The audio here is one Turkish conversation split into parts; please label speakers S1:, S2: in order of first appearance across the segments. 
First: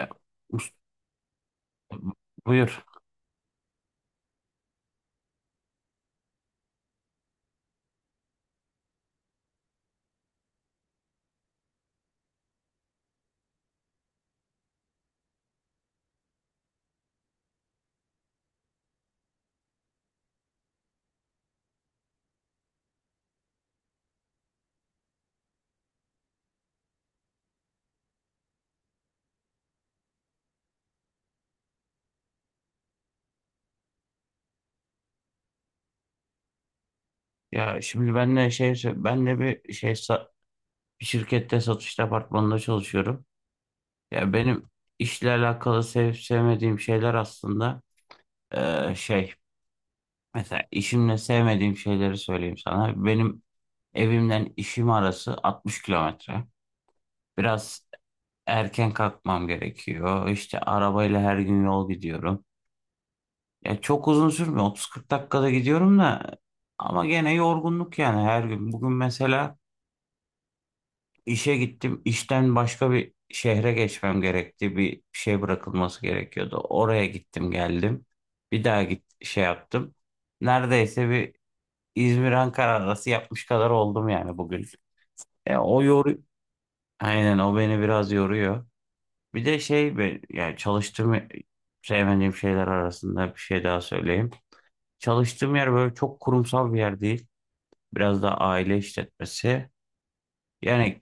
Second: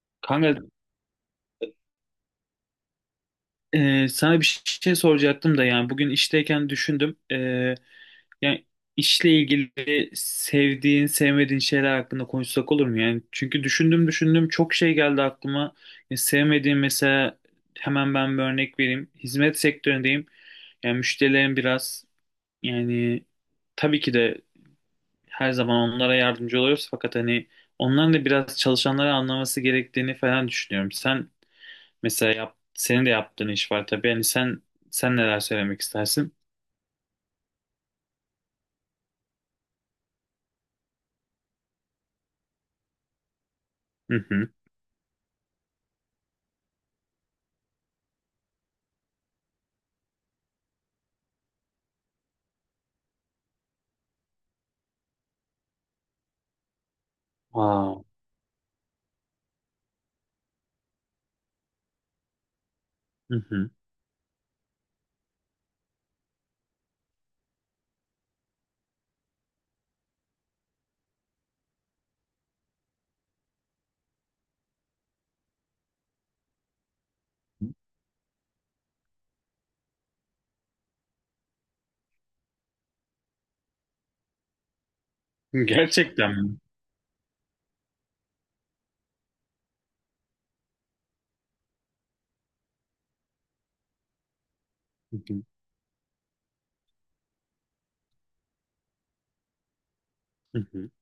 S1: E,
S2: Kanka
S1: ust- Buyur.
S2: sana bir şey soracaktım da yani bugün işteyken düşündüm. Yani işle ilgili sevdiğin, sevmediğin şeyler hakkında konuşsak olur mu? Yani çünkü düşündüm düşündüm çok şey geldi aklıma. Sevmediğim mesela hemen ben bir örnek vereyim. Hizmet sektöründeyim. Yani müşterilerim biraz, yani tabii ki de her zaman onlara yardımcı oluyoruz fakat hani onların da biraz çalışanları anlaması gerektiğini falan düşünüyorum. Mesela yap, senin de yaptığın iş var tabii. Yani sen neler söylemek istersin?
S1: Ya şimdi benle şey benle bir şey sa- Bir şirkette satış departmanında çalışıyorum.
S2: Hı
S1: Ya
S2: hı.
S1: benim işle alakalı sevip sevmediğim şeyler aslında e, şey mesela işimle sevmediğim şeyleri söyleyeyim sana. Benim evimden işim arası 60 kilometre. Biraz
S2: Aa,
S1: erken kalkmam gerekiyor. İşte arabayla her gün yol gidiyorum.
S2: hı hı.
S1: Ya çok uzun sürmüyor. 30-40 dakikada gidiyorum da ama gene yorgunluk yani her gün. Bugün mesela İşe gittim. İşten başka bir şehre geçmem gerekti. Bir şey bırakılması gerekiyordu. Oraya gittim geldim. Bir daha git şey yaptım. Neredeyse bir İzmir-Ankara arası yapmış kadar oldum yani bugün. O yoruyor.
S2: Gerçekten mi?
S1: Aynen o beni biraz yoruyor. Bir de şey be- Yani çalıştığım sevmediğim şeyler arasında bir şey daha söyleyeyim.
S2: Hı hı.
S1: Çalıştığım yer böyle çok kurumsal bir yer değil. Biraz da aile işletmesi.
S2: Hı hı.
S1: Yani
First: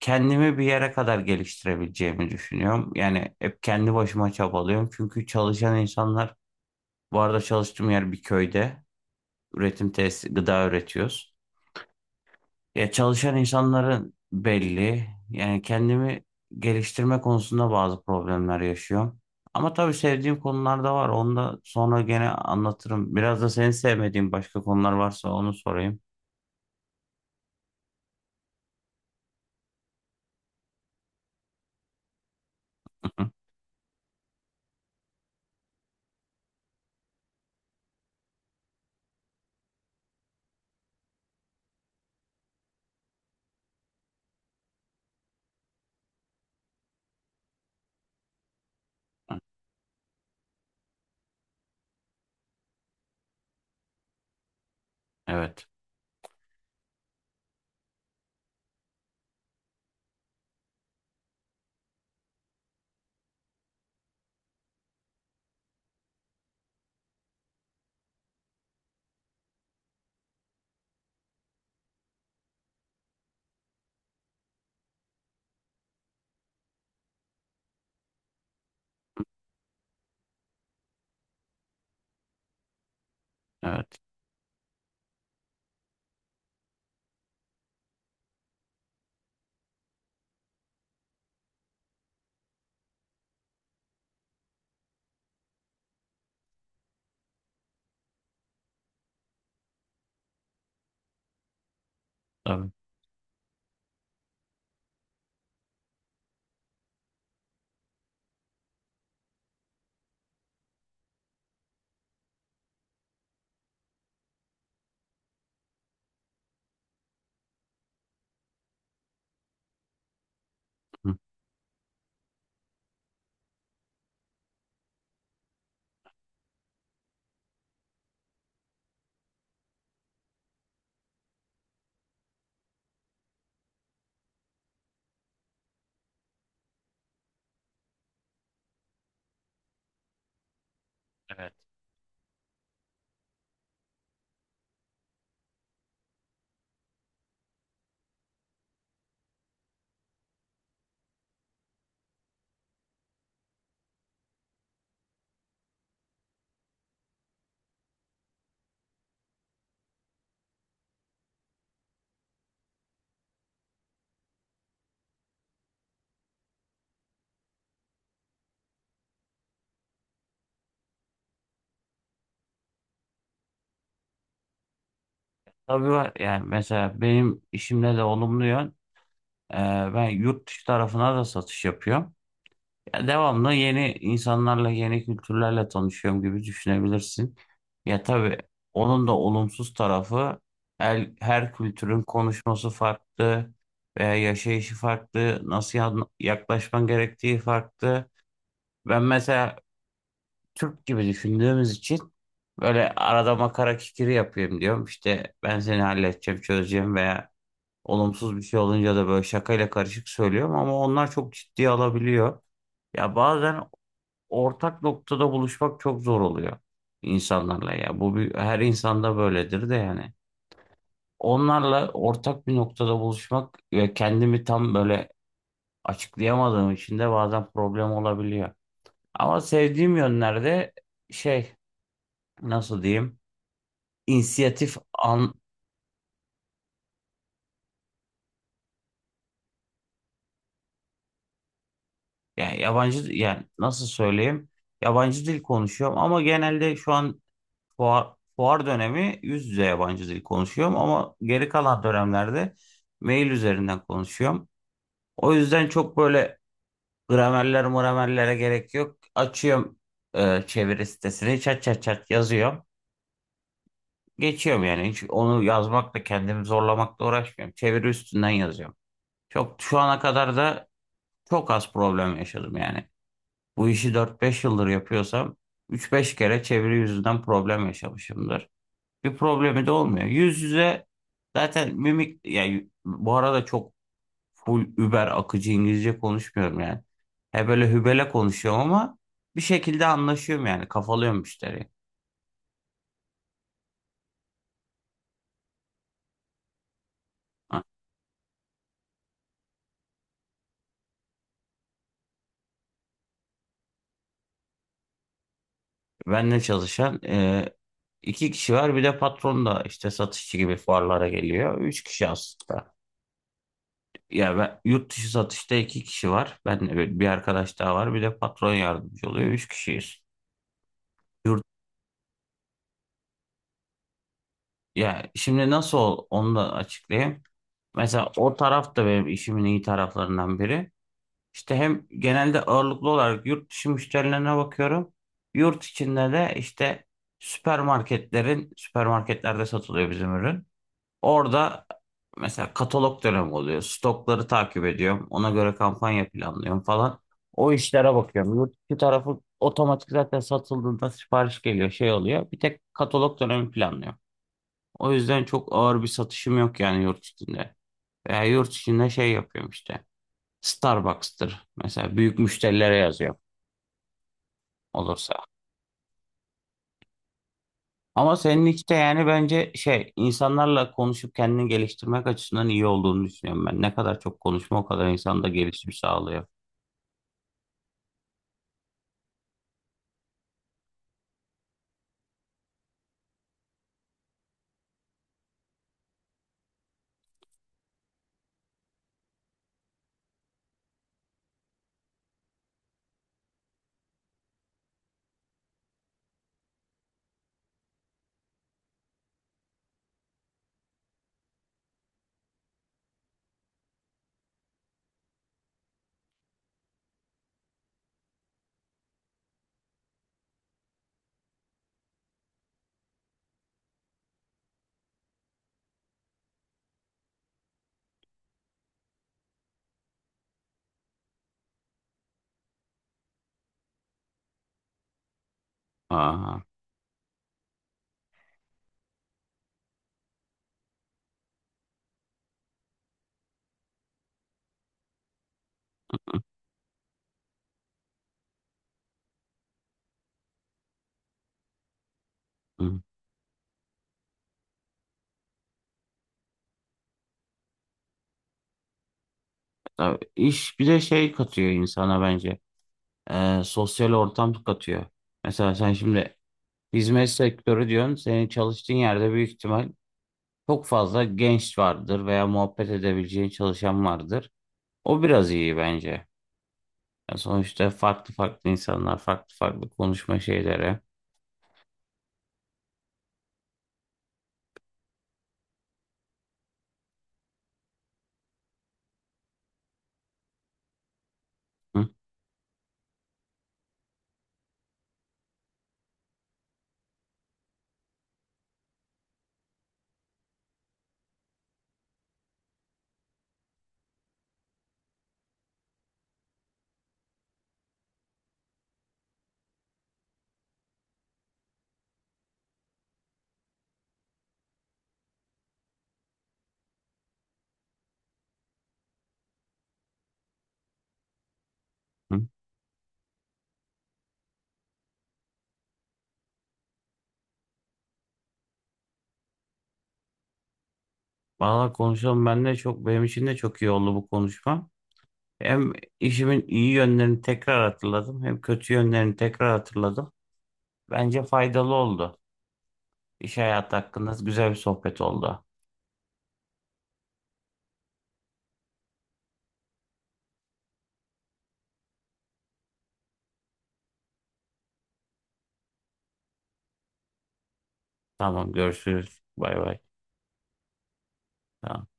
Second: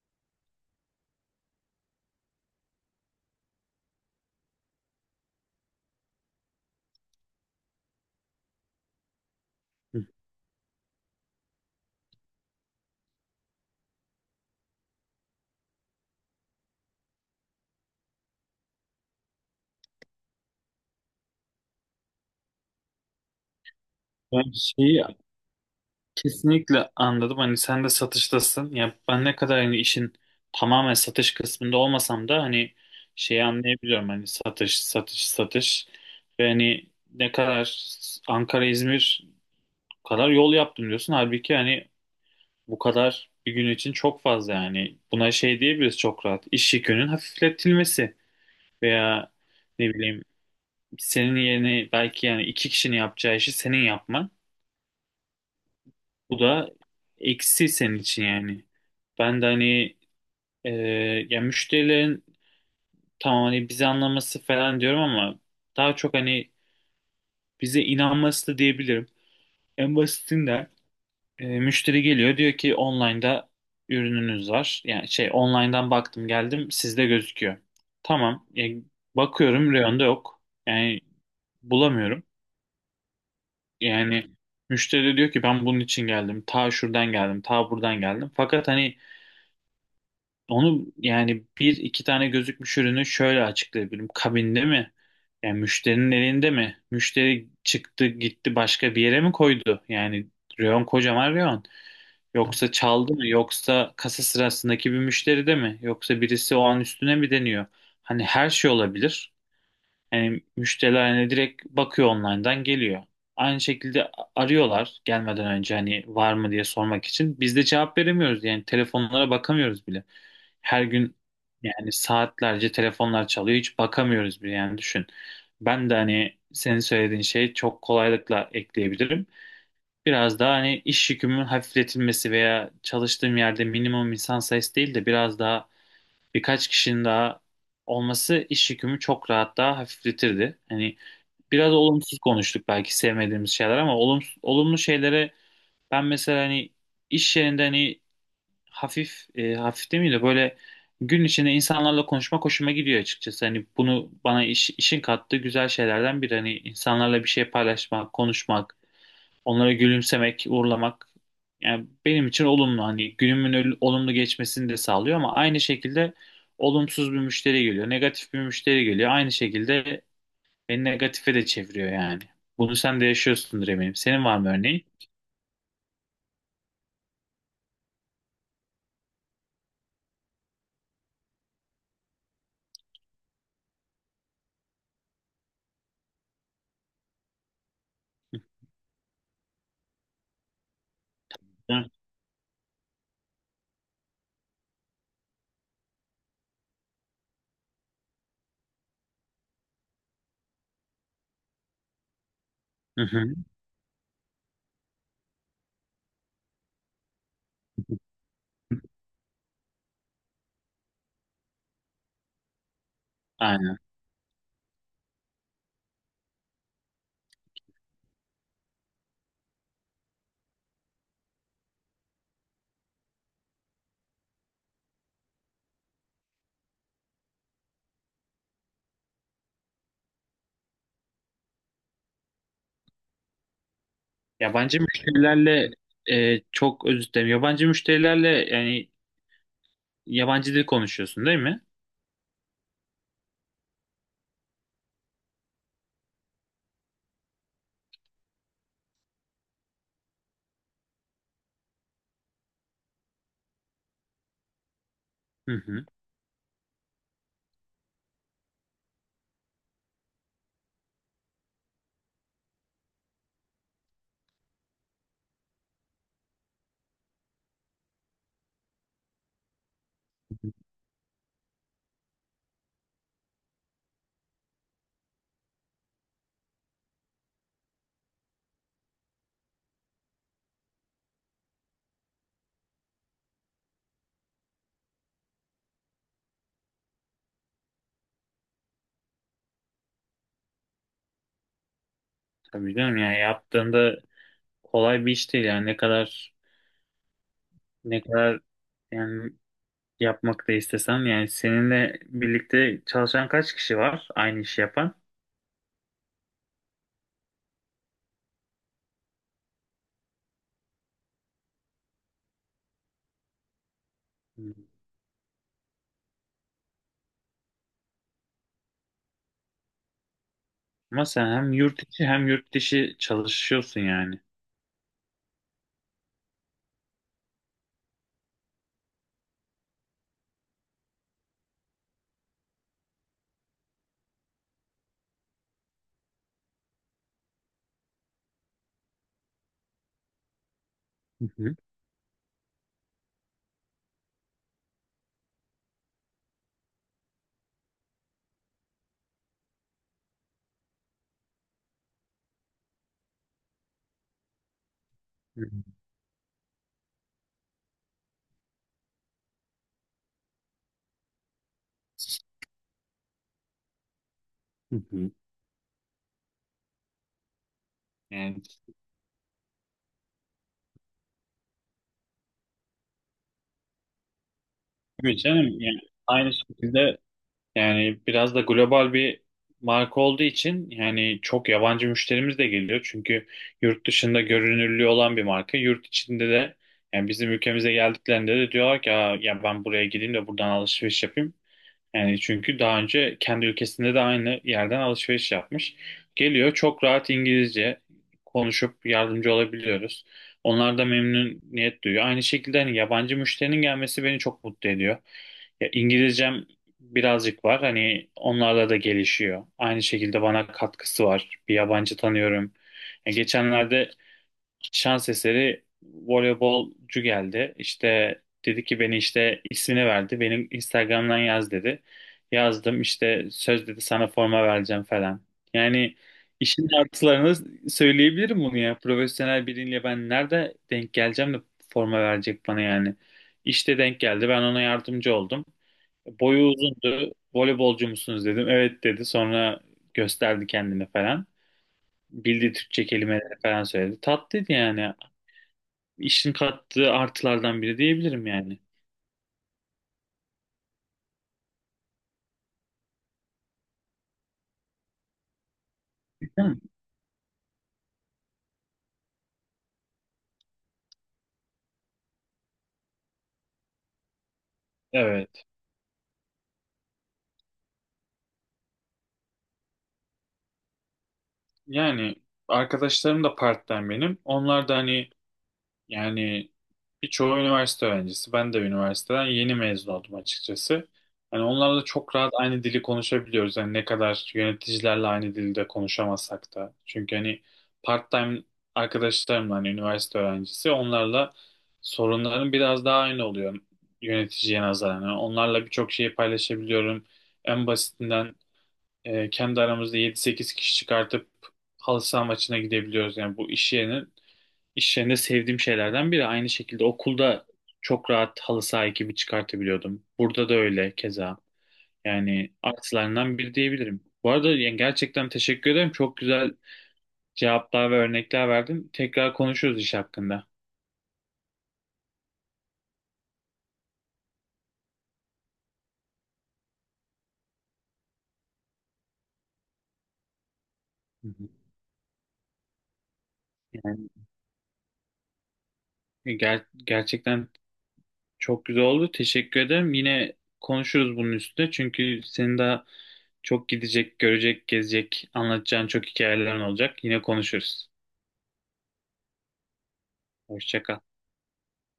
S1: kendimi bir yere kadar geliştirebileceğimi düşünüyorum. Yani hep kendi başıma çabalıyorum. Çünkü çalışan insanlar, bu arada çalıştığım yer bir köyde. Üretim
S2: Hı hı.
S1: tesisi, gıda üretiyoruz. Ya çalışan insanların belli. Yani kendimi geliştirme konusunda bazı problemler yaşıyorum. Ama tabii sevdiğim konular da var. Onu da sonra gene anlatırım. Biraz da senin sevmediğin
S2: Ben
S1: başka konular
S2: şeyi
S1: varsa onu sorayım.
S2: kesinlikle anladım. Hani sen de satıştasın. Ya ben ne kadar hani işin tamamen satış kısmında olmasam da hani şeyi anlayabiliyorum. Hani satış, satış, satış. Ve hani ne kadar Ankara, İzmir kadar yol yaptım diyorsun. Halbuki hani bu kadar bir gün için çok fazla yani. Buna şey diyebiliriz çok rahat. İş yükünün hafifletilmesi veya ne bileyim senin yerine belki yani iki kişinin yapacağı işi senin yapman.
S1: Evet,
S2: Bu da eksi senin için yani. Ben de hani, e, ya müşterilerin tamam hani bizi anlaması falan diyorum ama daha çok hani bize inanması da diyebilirim. En basitinden müşteri geliyor diyor ki online'da ürününüz var. Yani şey online'dan baktım geldim sizde gözüküyor. Tamam. Bakıyorum reyonda yok. Yani bulamıyorum.
S1: evet,
S2: Yani müşteri de diyor ki ben bunun için geldim. Ta şuradan geldim. Ta buradan geldim. Fakat hani onu yani bir iki tane gözükmüş ürünü şöyle açıklayabilirim. Kabinde mi? Yani müşterinin elinde mi? Müşteri çıktı gitti başka bir yere mi koydu? Yani reyon, kocaman reyon.
S1: tabii.
S2: Yoksa çaldı mı? Yoksa kasa sırasındaki bir müşteri de mi? Yoksa birisi o an üstüne mi deniyor? Hani her şey olabilir. Yani müşteriler hani direkt bakıyor, online'dan geliyor. Aynı şekilde arıyorlar gelmeden önce hani var mı diye sormak için. Biz de cevap veremiyoruz, yani telefonlara bakamıyoruz bile. Her
S1: Hı.
S2: gün yani saatlerce telefonlar çalıyor, hiç bakamıyoruz bile yani, düşün. Ben de hani senin söylediğin şeyi çok kolaylıkla ekleyebilirim. Biraz daha hani iş yükümün hafifletilmesi veya çalıştığım yerde minimum insan sayısı değil de biraz daha birkaç kişinin daha olması iş yükümü çok rahat daha hafifletirdi. Hani
S1: Evet.
S2: biraz olumsuz konuştuk belki, sevmediğimiz şeyler, ama olumsuz, olumlu şeylere ben mesela hani iş yerinde hani hafif demeyeyim de böyle gün içinde insanlarla konuşmak hoşuma gidiyor açıkçası. Hani bunu bana işin kattığı güzel şeylerden biri. Hani insanlarla bir şey paylaşmak, konuşmak, onlara gülümsemek, uğurlamak yani benim için olumlu, hani günümün olumlu geçmesini de sağlıyor, ama aynı şekilde olumsuz bir müşteri geliyor, negatif bir müşteri geliyor. Aynı şekilde beni negatife de çeviriyor yani. Bunu sen de yaşıyorsundur eminim. Senin var mı örneğin?
S1: Tabii var. Yani mesela benim işimde de olumlu yön. e, Ben yurt dışı tarafına da satış yapıyorum. Ya devamlı yeni insanlarla, yeni kültürlerle tanışıyorum gibi düşünebilirsin. Ya tabii onun da olumsuz tarafı her
S2: Hı
S1: kültürün konuşması farklı veya yaşayışı farklı, nasıl yaklaşman gerektiği farklı. Ben mesela Türk gibi düşündüğümüz için böyle arada
S2: hı.
S1: makara kikiri yapayım diyorum. İşte ben seni halledeceğim, çözeceğim veya olumsuz bir şey olunca da böyle şakayla karışık söylüyorum ama onlar çok ciddiye alabiliyor. Ya bazen
S2: Aynen.
S1: ortak noktada buluşmak çok zor oluyor insanlarla ya. Bu bir, her insanda böyledir de yani. Onlarla ortak bir noktada buluşmak ve kendimi tam böyle açıklayamadığım için de bazen problem olabiliyor. Ama sevdiğim yönlerde şey nasıl diyeyim inisiyatif
S2: Yabancı
S1: an
S2: müşterilerle çok özür dilerim. Yabancı müşterilerle yani yabancı dil konuşuyorsun değil mi?
S1: yani yabancı yani nasıl söyleyeyim yabancı dil konuşuyorum ama genelde şu an fuar dönemi yüz yüze yabancı dil konuşuyorum ama geri kalan dönemlerde mail üzerinden konuşuyorum. O
S2: Hı
S1: yüzden
S2: hı.
S1: çok böyle gramerler muramerlere gerek yok. Açıyorum çeviri sitesini çat çat çat yazıyorum. Geçiyorum yani hiç onu yazmakla kendimi zorlamakla uğraşmıyorum. Çeviri üstünden yazıyorum. Çok şu ana kadar da çok az problem yaşadım yani. Bu işi 4-5 yıldır yapıyorsam 3-5 kere çeviri yüzünden problem yaşamışımdır. Bir problemi de olmuyor. Yüz yüze zaten mimik yani bu arada çok full über akıcı İngilizce konuşmuyorum yani. He böyle hübele konuşuyorum ama bir şekilde anlaşıyorum yani kafalıyorum müşteriyi.
S2: Tabii canım, yani yaptığında kolay bir iş değil yani, ne kadar,
S1: Ha,
S2: ne kadar yani, yapmak da istesem yani, seninle birlikte çalışan kaç kişi var aynı işi yapan?
S1: benle çalışan iki kişi var bir de patron da işte satışçı gibi fuarlara geliyor. Üç kişi aslında. Ya ben,
S2: Hmm.
S1: yurt dışı satışta iki kişi var. Ben bir arkadaş daha var bir de patron yardımcı oluyor. Üç kişiyiz.
S2: Ama sen
S1: Yurt,
S2: hem yurt içi hem yurt dışı çalışıyorsun yani.
S1: ya şimdi nasıl ol, onu da açıklayayım. Mesela o taraf da benim işimin iyi taraflarından biri. İşte hem genelde ağırlıklı olarak yurt dışı müşterilerine bakıyorum. Yurt içinde de işte süpermarketlerde satılıyor bizim ürün.
S2: Hı hı.
S1: Orada mesela katalog dönemi oluyor. Stokları takip ediyorum. Ona göre kampanya planlıyorum falan. O işlere bakıyorum. Yurt dışı tarafı otomatik zaten satıldığında sipariş geliyor, şey oluyor. Bir tek katalog dönemi planlıyor. O yüzden
S2: Hı hı.
S1: çok ağır bir satışım yok yani yurt içinde. Veya yurt içinde şey yapıyorum işte. Starbucks'tır mesela büyük müşterilere yazıyorum
S2: Hı hı.
S1: olursa. Ama
S2: Yani
S1: senin işte yani bence şey insanlarla konuşup kendini geliştirmek açısından iyi olduğunu düşünüyorum ben. Ne kadar çok konuşma o kadar
S2: tabii
S1: insanda
S2: canım
S1: gelişim
S2: yani
S1: sağlıyor.
S2: aynı şekilde, yani biraz da global bir marka olduğu için yani çok yabancı müşterimiz de geliyor. Çünkü yurt dışında görünürlüğü olan bir marka. Yurt içinde de yani bizim ülkemize geldiklerinde de diyorlar ki "Aa, ya ben buraya gideyim de buradan alışveriş yapayım." Yani çünkü daha önce kendi ülkesinde de aynı yerden alışveriş yapmış. Geliyor, çok rahat İngilizce konuşup yardımcı olabiliyoruz. Onlar da memnuniyet duyuyor. Aynı şekilde hani yabancı müşterinin gelmesi beni çok mutlu ediyor. Ya İngilizcem birazcık var. Hani onlarla da gelişiyor. Aynı şekilde bana katkısı var. Bir yabancı tanıyorum. Ya geçenlerde şans eseri voleybolcu geldi. İşte dedi ki, beni işte ismini verdi. Benim Instagram'dan yaz dedi. Yazdım, işte söz dedi, sana forma vereceğim falan. Yani
S1: Aha.
S2: işin artılarını söyleyebilirim bunu ya. Profesyonel biriyle ben nerede denk geleceğim de forma verecek bana yani. İşte denk geldi. Ben ona yardımcı oldum. Boyu uzundu. Voleybolcu musunuz dedim. Evet dedi. Sonra gösterdi kendini falan. Bildiği
S1: Hı.
S2: Türkçe kelimeleri falan söyledi. Tatlıydı yani, işin kattığı artılardan biri diyebilirim yani.
S1: Tabii iş bir de şey katıyor insana bence. Sosyal ortam katıyor. Mesela sen şimdi
S2: Değil
S1: hizmet sektörü diyorsun. Senin çalıştığın yerde büyük ihtimal çok fazla genç vardır veya muhabbet edebileceğin çalışan vardır. O biraz
S2: Evet.
S1: iyi bence. Ya sonuçta farklı farklı insanlar, farklı farklı konuşma şeyleri.
S2: Yani arkadaşlarım da part-time benim. Onlar da hani, yani birçoğu üniversite öğrencisi. Ben de üniversiteden yeni mezun oldum açıkçası. Hani onlarla
S1: Hı
S2: çok rahat aynı dili konuşabiliyoruz. Yani ne kadar yöneticilerle aynı dilde konuşamasak da. Çünkü hani part-time arkadaşlarımla hani üniversite öğrencisi, onlarla sorunların biraz daha aynı oluyor yöneticiye nazaran. Yani onlarla birçok şeyi paylaşabiliyorum. En basitinden kendi aramızda yedi sekiz kişi çıkartıp halı saha maçına gidebiliyoruz. Yani bu iş yerinin, İş yerinde sevdiğim şeylerden biri. Aynı şekilde okulda çok rahat halı saha ekibi çıkartabiliyordum. Burada da öyle keza.
S1: hı.
S2: Yani artılarından biri diyebilirim. Bu arada yani gerçekten teşekkür ederim. Çok güzel cevaplar ve örnekler verdin. Tekrar konuşuruz iş hakkında.
S1: Valla konuşalım ben de çok benim için de çok iyi oldu bu konuşma. Hem işimin iyi yönlerini tekrar hatırladım, hem kötü yönlerini tekrar hatırladım. Bence
S2: Hı hı.
S1: faydalı oldu. İş hayatı
S2: Yani
S1: hakkında güzel bir sohbet oldu.
S2: gerçekten çok güzel oldu. Teşekkür ederim. Yine konuşuruz bunun üstüne. Çünkü senin daha çok gidecek, görecek, gezecek, anlatacağın çok hikayelerin olacak. Yine konuşuruz.
S1: Tamam, görüşürüz. Bay bay.
S2: Hoşça kal.
S1: Tamam.